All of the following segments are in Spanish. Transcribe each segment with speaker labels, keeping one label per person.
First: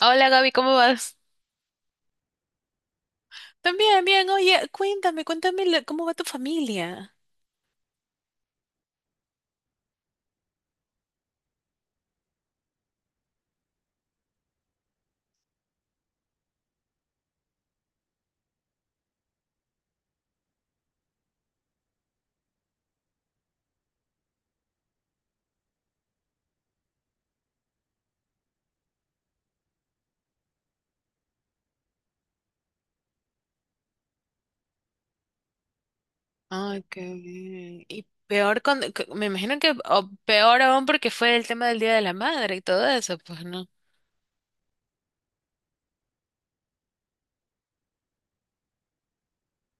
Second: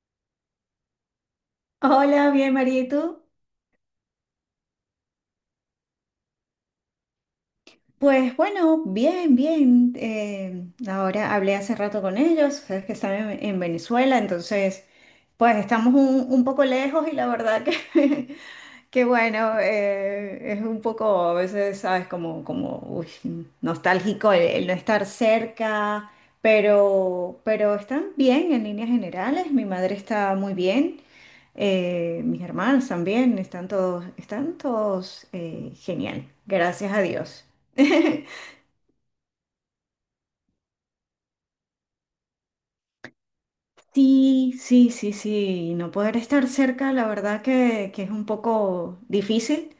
Speaker 1: Hola Gaby, ¿cómo vas?
Speaker 2: Hola, bien, María, ¿y tú?
Speaker 1: También, bien. Oye, cuéntame cómo va tu familia.
Speaker 2: Pues bueno, bien, bien. Ahora hablé hace rato con ellos, sabes que están en Venezuela, entonces, pues estamos un poco lejos y la verdad que, que bueno, es un poco, a veces, sabes, como, como uy, nostálgico el no estar cerca, pero están bien en líneas generales, mi madre está muy bien. Mis hermanos también están todos genial,
Speaker 1: Ay,
Speaker 2: gracias
Speaker 1: qué
Speaker 2: a Dios.
Speaker 1: bien. Y peor me imagino que o peor aún porque fue el tema del Día de la Madre y todo eso, pues no.
Speaker 2: Sí, sí, sí, sí, no poder estar cerca, la verdad que es un poco difícil.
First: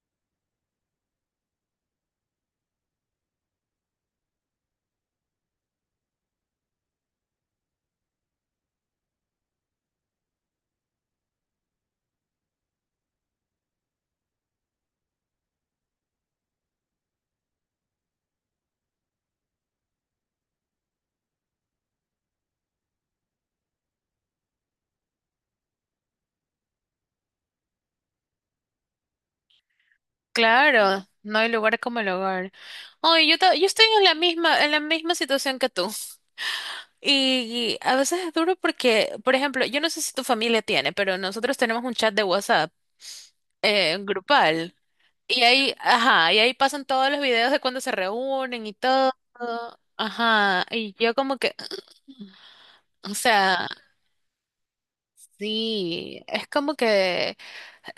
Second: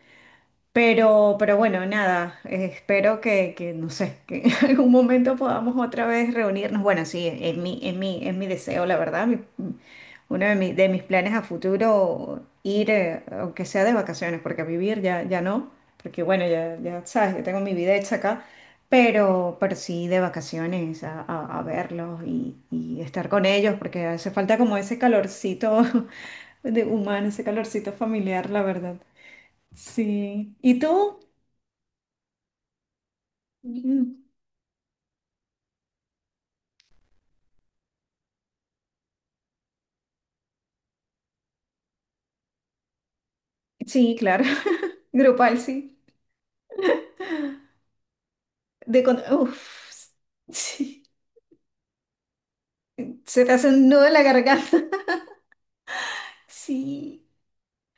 Speaker 2: Pero bueno, nada, espero que, no sé, que en algún momento podamos otra vez reunirnos. Bueno, sí, es mi deseo, la verdad. Uno de, de mis planes a futuro, ir, aunque sea de vacaciones, porque a vivir ya, ya no, porque bueno, ya, ya sabes, yo tengo mi vida hecha acá, pero sí de vacaciones a verlos y estar con ellos, porque hace falta como ese calorcito de humano, ese calorcito familiar, la verdad. Sí. ¿Y
Speaker 1: Claro,
Speaker 2: tú?
Speaker 1: no hay lugar como el hogar. Oye, yo estoy en la
Speaker 2: Mm.
Speaker 1: misma, en la misma situación que tú. Y a veces es duro porque, por ejemplo, yo no sé si tu familia tiene, pero nosotros tenemos un chat de WhatsApp
Speaker 2: Sí, claro.
Speaker 1: grupal. Y
Speaker 2: Grupal,
Speaker 1: ahí,
Speaker 2: sí.
Speaker 1: ajá, y ahí pasan todos los videos de cuando se reúnen y
Speaker 2: De
Speaker 1: todo.
Speaker 2: con- Uf,
Speaker 1: Ajá, y
Speaker 2: sí.
Speaker 1: yo como que, o
Speaker 2: Se te
Speaker 1: sea,
Speaker 2: hace un nudo en la garganta.
Speaker 1: sí, es como
Speaker 2: Sí.
Speaker 1: que,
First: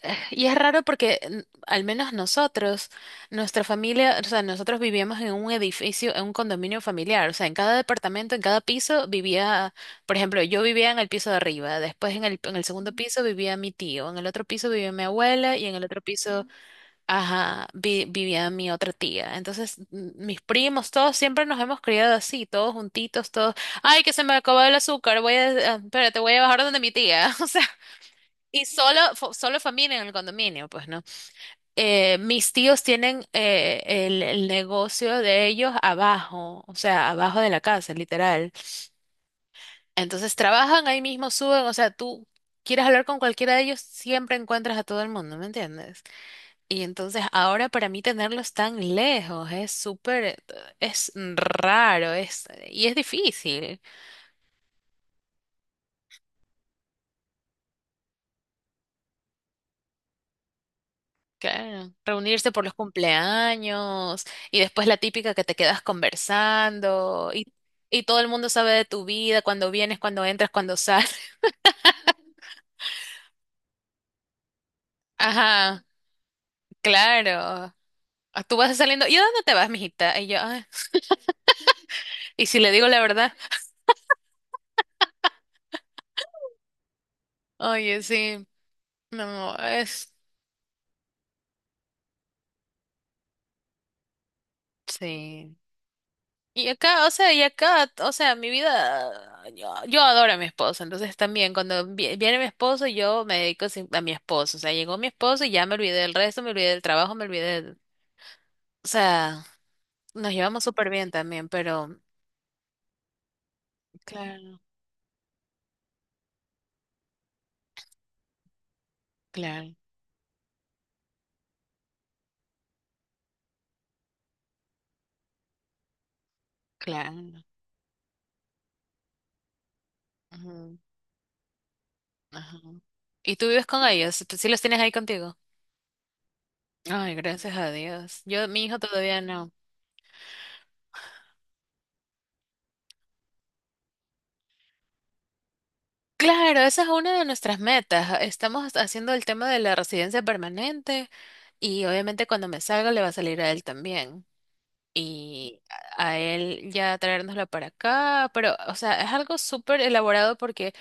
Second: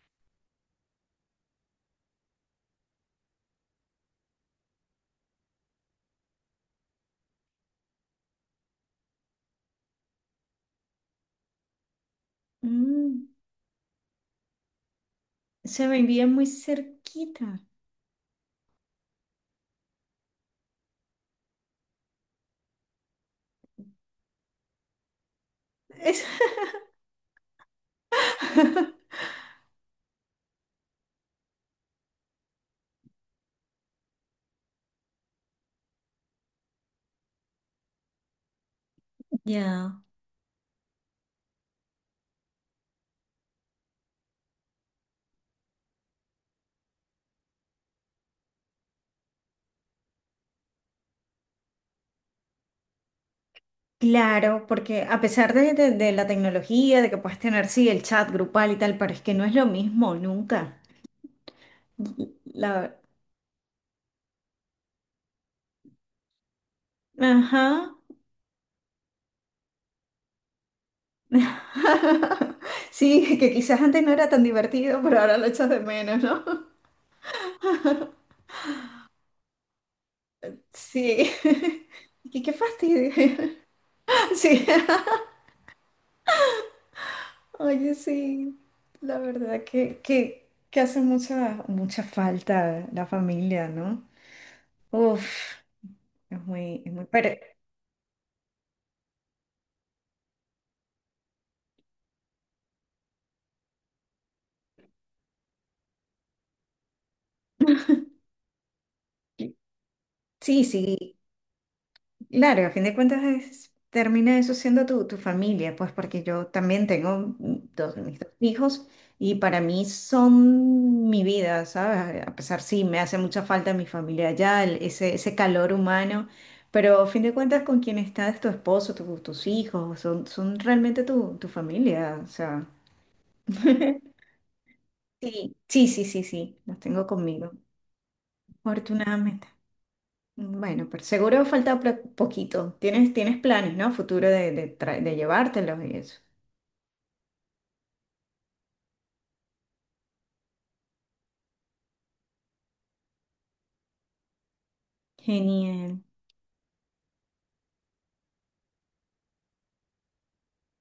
Speaker 1: eh, Es raro porque al menos nosotros, nuestra familia, o sea, nosotros vivíamos en un edificio, en un condominio familiar, o sea, en cada departamento, en cada piso vivía, por ejemplo, yo vivía en el piso de arriba, después en el segundo piso
Speaker 2: Mm.
Speaker 1: vivía mi tío, en el otro piso vivía mi abuela y en el
Speaker 2: Se me
Speaker 1: otro
Speaker 2: envía
Speaker 1: piso,
Speaker 2: muy cerquita.
Speaker 1: ajá, vivía mi otra tía. Entonces, mis primos, todos siempre nos hemos criado así, todos juntitos, todos. Ay, que se me acabó el azúcar, espérate,
Speaker 2: Es-
Speaker 1: voy a bajar donde mi tía. O sea, y solo, solo familia en el condominio, pues, ¿no? Mis tíos tienen el negocio de ellos abajo, o sea, abajo de la casa, literal.
Speaker 2: Ya.
Speaker 1: Entonces, trabajan ahí mismo, suben, o sea, tú quieres hablar con cualquiera de ellos, siempre encuentras a todo el mundo, ¿me entiendes? Y entonces ahora para mí tenerlos tan lejos es es raro, y es difícil,
Speaker 2: Claro, porque a pesar de, de la tecnología, de que puedes tener, sí, el chat grupal y tal, pero es que no es lo mismo nunca.
Speaker 1: claro. Reunirse por los
Speaker 2: La...
Speaker 1: cumpleaños y después la típica que te quedas conversando
Speaker 2: Ajá.
Speaker 1: y todo el mundo sabe de tu vida, cuando vienes, cuando entras, cuando sales.
Speaker 2: Sí, que quizás antes no era tan divertido, pero ahora lo echas de
Speaker 1: Ajá,
Speaker 2: menos, ¿no?
Speaker 1: claro. Ah, tú vas saliendo, ¿y a dónde te vas, mijita? Y yo, "Ay".
Speaker 2: Sí. Y
Speaker 1: Y
Speaker 2: qué
Speaker 1: si le digo la
Speaker 2: fastidio.
Speaker 1: verdad,
Speaker 2: Sí. Oye,
Speaker 1: oye, sí,
Speaker 2: sí. La
Speaker 1: no
Speaker 2: verdad
Speaker 1: es,
Speaker 2: que hace mucha, mucha falta la familia, ¿no? Uf,
Speaker 1: sí. Y
Speaker 2: es
Speaker 1: acá,
Speaker 2: muy...
Speaker 1: o
Speaker 2: Pero,
Speaker 1: sea, mi vida, yo adoro a mi esposo, entonces también cuando viene mi esposo, yo me dedico a mi esposo, o sea, llegó mi esposo y ya me olvidé del resto, me olvidé del trabajo, me olvidé, del- o sea, nos llevamos
Speaker 2: sí,
Speaker 1: súper bien
Speaker 2: sí.
Speaker 1: también, pero...
Speaker 2: Claro, a fin de cuentas es- termina eso
Speaker 1: Claro,
Speaker 2: siendo tu familia, pues porque yo también tengo dos, mis dos hijos y para
Speaker 1: claro,
Speaker 2: mí son mi vida, ¿sabes? A pesar, sí, me hace mucha falta mi familia allá, el- ese calor humano, pero a fin de
Speaker 1: claro.
Speaker 2: cuentas con quien estás, tu esposo, tu- tus hijos, son, son
Speaker 1: Ujú,
Speaker 2: realmente tu familia, o
Speaker 1: ajá.
Speaker 2: sea.
Speaker 1: ¿Y tú vives con ellos? ¿Tú ¿Sí los tienes ahí contigo?
Speaker 2: Sí, sí, sí, sí, sí, los tengo
Speaker 1: Ay,
Speaker 2: conmigo,
Speaker 1: gracias a Dios. Yo, mi hijo todavía
Speaker 2: afortunadamente.
Speaker 1: no.
Speaker 2: Bueno, pero seguro falta pro- poquito. Tienes, tienes planes, ¿no? Futuro tra- de llevártelos y eso.
Speaker 1: Claro, esa es una de nuestras metas. Estamos haciendo el tema de la residencia permanente y obviamente cuando me salga le va a salir a él también. Y a
Speaker 2: Genial.
Speaker 1: a él ya traérnoslo para acá, pero o sea, es algo súper elaborado porque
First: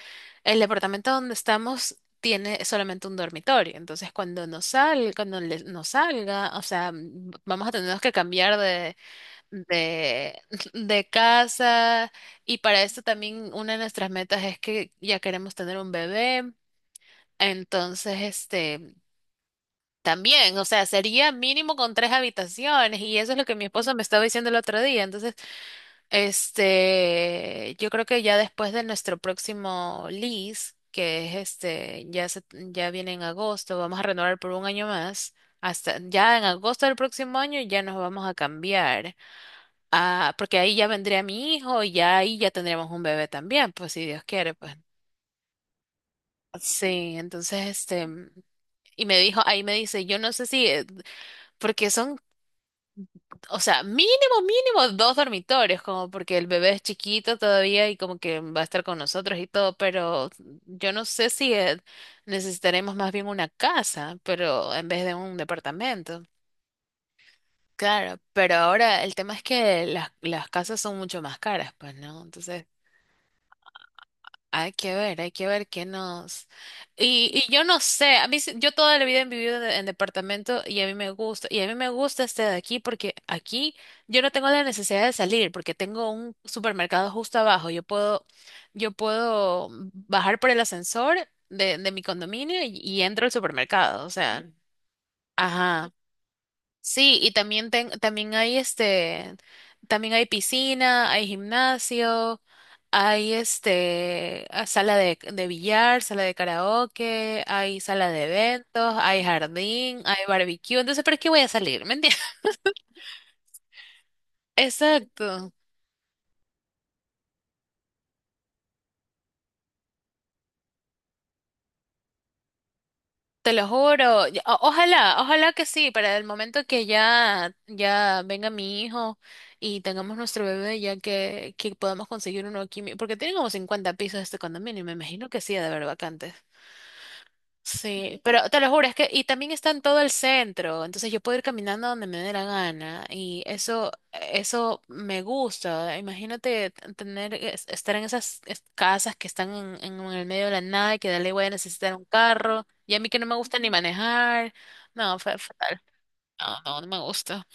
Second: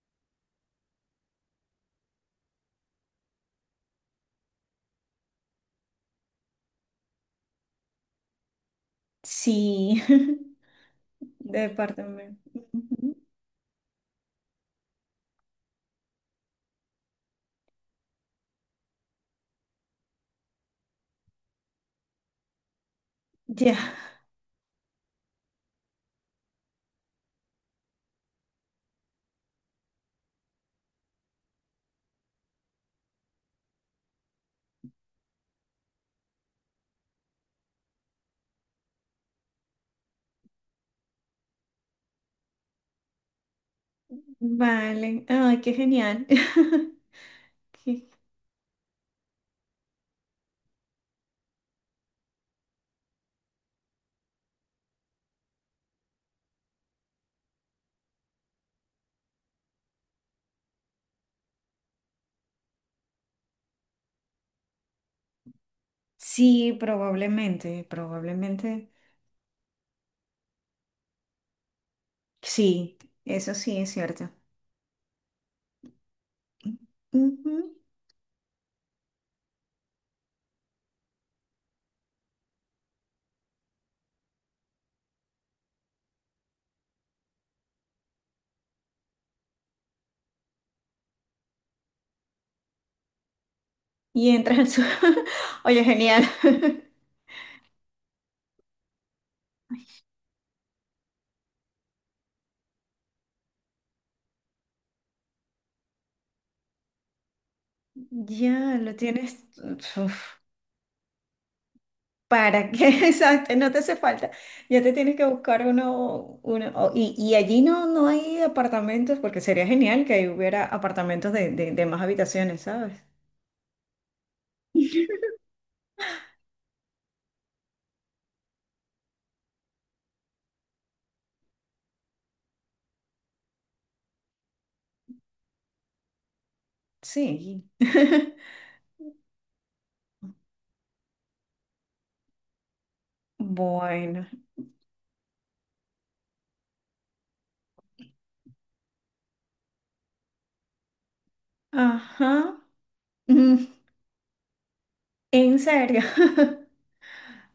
Speaker 1: el departamento donde estamos tiene solamente un dormitorio. Entonces, cuando nos salga, o sea, vamos a tener que cambiar
Speaker 2: Sí,
Speaker 1: de, de casa
Speaker 2: departamento.
Speaker 1: y para esto
Speaker 2: Ujú.
Speaker 1: también una de nuestras metas es que ya queremos tener un bebé, entonces este también, o sea, sería mínimo con 3 habitaciones y eso es lo que mi
Speaker 2: Ya,
Speaker 1: esposo me estaba diciendo el otro día, entonces este yo creo que ya después de nuestro próximo lease, que es este ya viene en agosto, vamos a renovar por un año más. Hasta ya en agosto del próximo año ya nos vamos a cambiar. Ah, porque ahí ya vendría mi hijo y ya ahí ya tendríamos un bebé también, pues si Dios quiere, pues.
Speaker 2: vale. Ay, qué genial.
Speaker 1: Sí, entonces este,
Speaker 2: Qué-
Speaker 1: y me dijo, ahí me dice, yo no sé si, porque son, o sea, mínimo 2 dormitorios, como porque el bebé es chiquito todavía y como que va a estar con nosotros y todo, pero yo no sé si necesitaremos más bien una casa, pero en vez de un departamento.
Speaker 2: Sí, probablemente,
Speaker 1: Claro, pero
Speaker 2: probablemente.
Speaker 1: ahora el tema es que las casas son mucho más caras, pues, ¿no? Entonces
Speaker 2: Sí, eso sí es cierto.
Speaker 1: hay que ver, hay que ver qué nos... Y yo
Speaker 2: Ujú.
Speaker 1: no sé, yo toda la vida he vivido en departamento y a mí me gusta, y a mí me gusta este de aquí porque aquí yo no tengo la necesidad de salir porque tengo un supermercado justo abajo, yo puedo bajar por el ascensor de mi condominio y entro al supermercado, o
Speaker 2: Y
Speaker 1: sea,
Speaker 2: entras al su- Oye,
Speaker 1: ajá.
Speaker 2: genial.
Speaker 1: Sí, y también también hay este, también hay piscina, hay gimnasio, hay este sala de billar, sala de karaoke, hay sala de
Speaker 2: Ya,
Speaker 1: eventos,
Speaker 2: lo
Speaker 1: hay
Speaker 2: tienes.
Speaker 1: jardín, hay
Speaker 2: Uf.
Speaker 1: barbecue. Entonces, ¿para qué voy a salir? ¿Me entiendes?
Speaker 2: ¿Para que Exacto, no te hace falta. Ya te tienes que
Speaker 1: Exacto.
Speaker 2: buscar uno, uno o- y allí no, no hay apartamentos, porque sería genial que ahí hubiera apartamentos de más habitaciones, ¿sabes?
Speaker 1: Te lo juro. Ya- o- Ojalá, ojalá que sí, para el momento que ya, ya venga mi hijo y tengamos nuestro bebé, ya que podamos conseguir uno aquí, mi- porque tiene como 50 pisos este condominio, y me imagino que sí, ha de haber vacantes.
Speaker 2: Sí.
Speaker 1: Sí, pero te lo juro, es que, y también está en todo el centro, entonces yo puedo ir caminando donde me dé la gana, y eso,
Speaker 2: Bueno.
Speaker 1: eso me gusta. Imagínate tener, estar en esas casas que están en el medio de la nada y que dale voy a necesitar un
Speaker 2: Ajá.
Speaker 1: carro, y a mí que no me
Speaker 2: Mm,
Speaker 1: gusta ni manejar, no, fue
Speaker 2: ¿en
Speaker 1: fatal.
Speaker 2: serio?
Speaker 1: No, no, no me gusta.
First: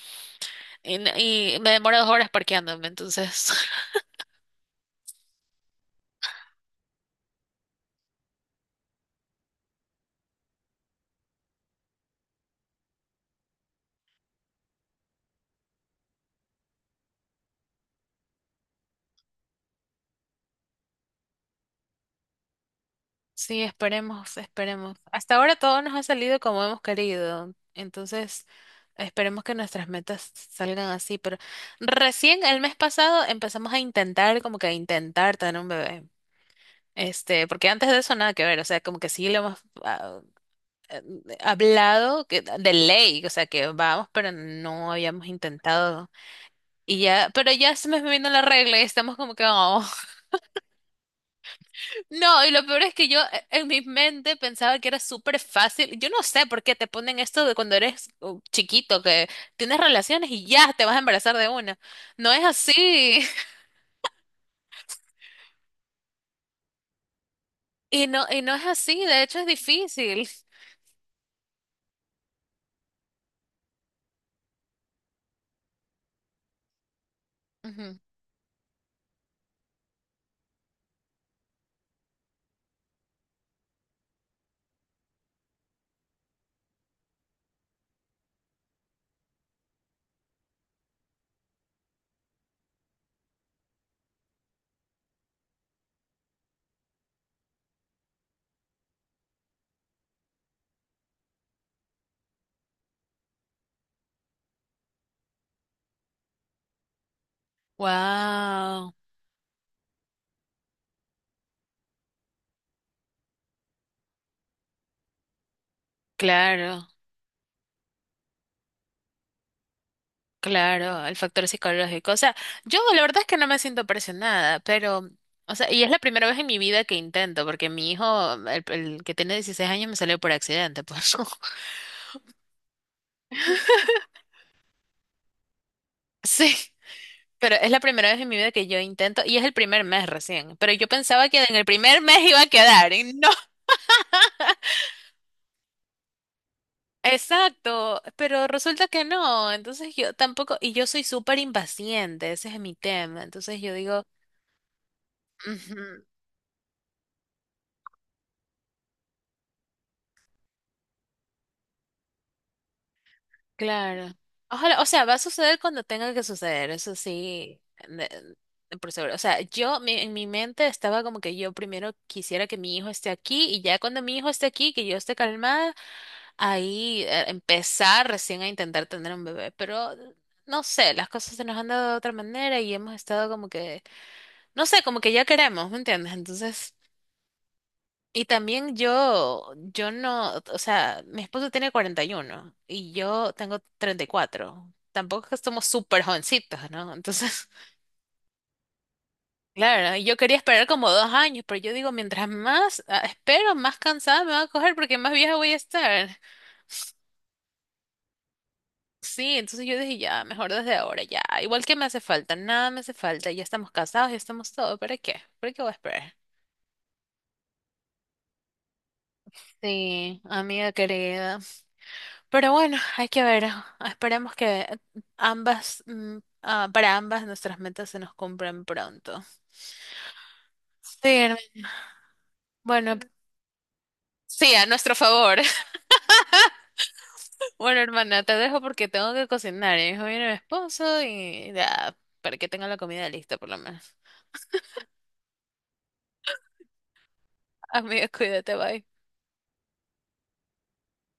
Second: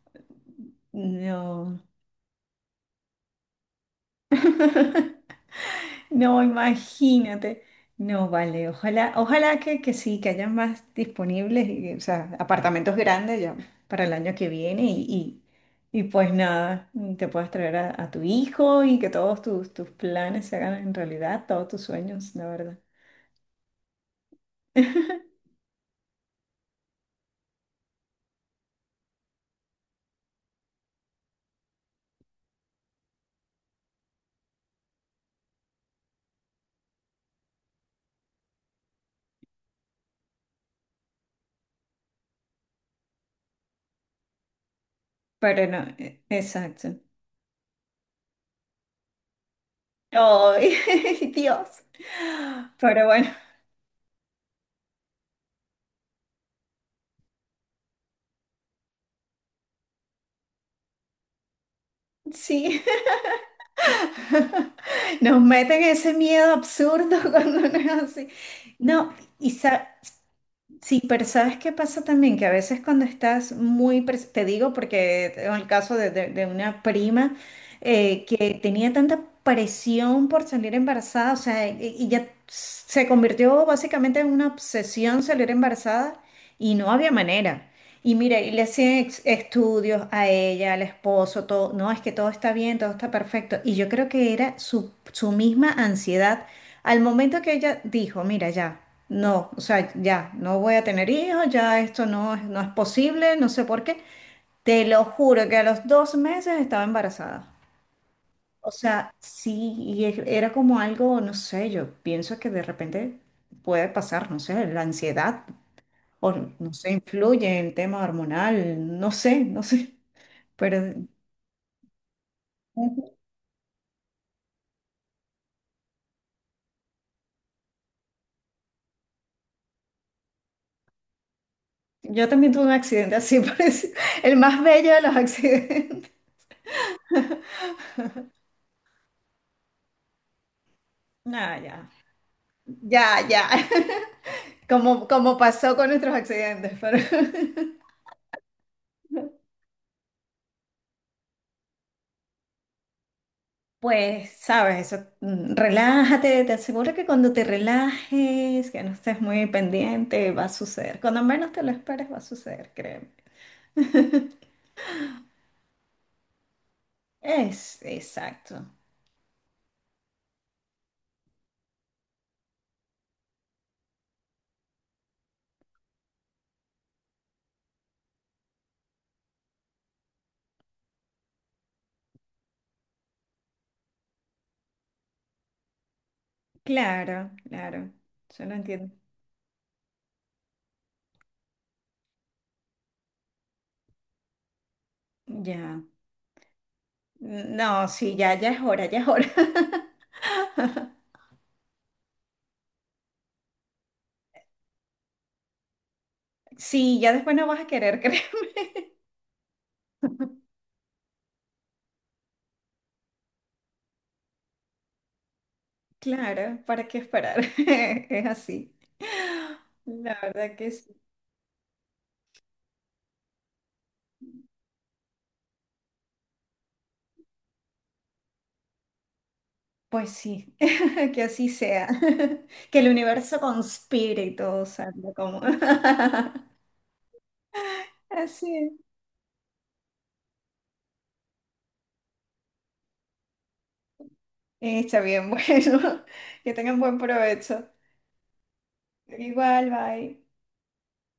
Speaker 1: Y, n- y me
Speaker 2: No.
Speaker 1: demoro 2 horas parqueándome, entonces.
Speaker 2: No, imagínate. No, vale, ojalá, ojalá que sí, que hayan más disponibles, y, o sea, apartamentos grandes ya para el año que viene y pues nada, te puedas traer a tu hijo y que todos tus, tus planes se hagan en realidad, todos tus sueños, la verdad.
Speaker 1: Sí, esperemos, esperemos. Hasta ahora todo nos ha salido como hemos querido. Entonces. Esperemos que nuestras metas salgan así, pero recién el mes pasado empezamos a intentar, como que a intentar tener un bebé. Este, porque antes de eso nada que ver, o sea, como que sí lo hemos eh, hablado que, de ley, o sea, que vamos, pero no habíamos
Speaker 2: Pero no,
Speaker 1: intentado.
Speaker 2: e-
Speaker 1: Y
Speaker 2: exacto.
Speaker 1: ya, pero ya se me vino la regla y estamos como que, "Oh".
Speaker 2: ¡Ay, Dios!
Speaker 1: No, y lo peor es
Speaker 2: Pero
Speaker 1: que yo
Speaker 2: bueno,
Speaker 1: en mi mente pensaba que era súper fácil. Yo no sé por qué te ponen esto de cuando eres chiquito, que tienes relaciones y ya te vas a embarazar de una. No es
Speaker 2: sí,
Speaker 1: así.
Speaker 2: nos meten ese miedo absurdo cuando no es así.
Speaker 1: Y no es así,
Speaker 2: No,
Speaker 1: de hecho es
Speaker 2: y, sa-
Speaker 1: difícil.
Speaker 2: sí, pero ¿sabes qué pasa también? Que a veces cuando estás muy, pres- te digo porque tengo el caso de, de una prima
Speaker 1: Ujú.
Speaker 2: que tenía tanta presión por salir embarazada, o sea, y ya se convirtió básicamente en una obsesión salir embarazada y no había manera. Y mira, y le hacían ex- estudios a ella, al esposo, todo, no, es que todo está bien, todo está perfecto. Y yo creo que era su, su misma ansiedad al momento que ella dijo, mira, ya, no, o sea, ya, no voy a tener hijos, ya esto no, es- no es posible, no sé por qué, te lo juro que a los dos meses estaba embarazada. O
Speaker 1: Wow,
Speaker 2: sea, sí, y e- era como algo, no sé, yo pienso que de repente puede pasar, no sé, la ansiedad, o no
Speaker 1: claro,
Speaker 2: sé, influye el tema hormonal, no sé, no sé, pero
Speaker 1: claro, el factor psicológico. O sea, yo la verdad es que no me siento presionada, pero, o sea, y es la primera vez en mi vida que intento, porque mi hijo, el que tiene 16 años, me salió por accidente, pues.
Speaker 2: yo también tuve un accidente así, parecido, el más bello de los accidentes.
Speaker 1: Sí. Pero es la primera vez en mi vida que yo intento, y es el primer mes recién, pero yo pensaba
Speaker 2: No,
Speaker 1: que en el
Speaker 2: ya,
Speaker 1: primer mes iba a quedar, y
Speaker 2: ya,
Speaker 1: no.
Speaker 2: ya. Como, como pasó con nuestros accidentes, pero
Speaker 1: Exacto, pero resulta que no, entonces yo tampoco, y yo soy súper impaciente, ese es mi tema, entonces yo digo,
Speaker 2: pues, sabes, eso, mm,
Speaker 1: "Ujú".
Speaker 2: relájate, te aseguro que cuando te relajes, que no estés muy pendiente, va a suceder. Cuando menos te lo esperes, va a suceder, créeme.
Speaker 1: Claro. Ojalá, o sea, va a suceder cuando tenga que suceder, eso sí,
Speaker 2: Es,
Speaker 1: de-
Speaker 2: exacto.
Speaker 1: de por seguro. O sea, yo mi- en mi mente estaba como que yo primero quisiera que mi hijo esté aquí y ya cuando mi hijo esté aquí, que yo esté calmada, ahí empezar recién a intentar tener un bebé. Pero no sé, las cosas se nos han dado de otra manera y hemos estado como que, no sé, como que ya queremos, ¿me entiendes? Entonces...
Speaker 2: Claro, claro.
Speaker 1: Y
Speaker 2: Yo lo
Speaker 1: también
Speaker 2: entiendo.
Speaker 1: yo no, o sea, mi esposo tiene 41 y yo tengo 34. Tampoco es que somos
Speaker 2: Ya.
Speaker 1: súper jovencitos, ¿no? Entonces,
Speaker 2: No, sí, ya, ya es hora, ya es hora.
Speaker 1: claro, ¿no? Y yo quería esperar como dos años, pero yo digo, mientras más espero, más cansada me va a coger porque más vieja voy a estar.
Speaker 2: Sí, ya después no vas a querer, créeme.
Speaker 1: Sí, entonces yo dije, ya, mejor desde ahora, ya. Igual que me hace falta, nada me hace falta, ya estamos casados, ya estamos todo, ¿para qué? ¿Para qué voy a esperar?
Speaker 2: Claro, ¿para qué esperar? Es así. La
Speaker 1: Sí,
Speaker 2: verdad que
Speaker 1: amiga
Speaker 2: sí.
Speaker 1: querida. Pero bueno, hay que ver. Esperemos que ambas, mm, para ambas nuestras metas se nos cumplan pronto.
Speaker 2: Pues sí,
Speaker 1: Sí,
Speaker 2: que
Speaker 1: hermana.
Speaker 2: así sea. Que el
Speaker 1: Bueno,
Speaker 2: universo conspire y
Speaker 1: sí,
Speaker 2: todo
Speaker 1: a nuestro
Speaker 2: salga
Speaker 1: favor.
Speaker 2: como.
Speaker 1: Bueno, hermana, te dejo
Speaker 2: Así
Speaker 1: porque tengo que cocinar. Y mi hijo Viene mi esposo y ya, para que tenga la comida lista por lo menos.
Speaker 2: es. Está bien, bueno. Que tengan buen provecho.
Speaker 1: Amiga, cuídate, bye.
Speaker 2: Igual, bye.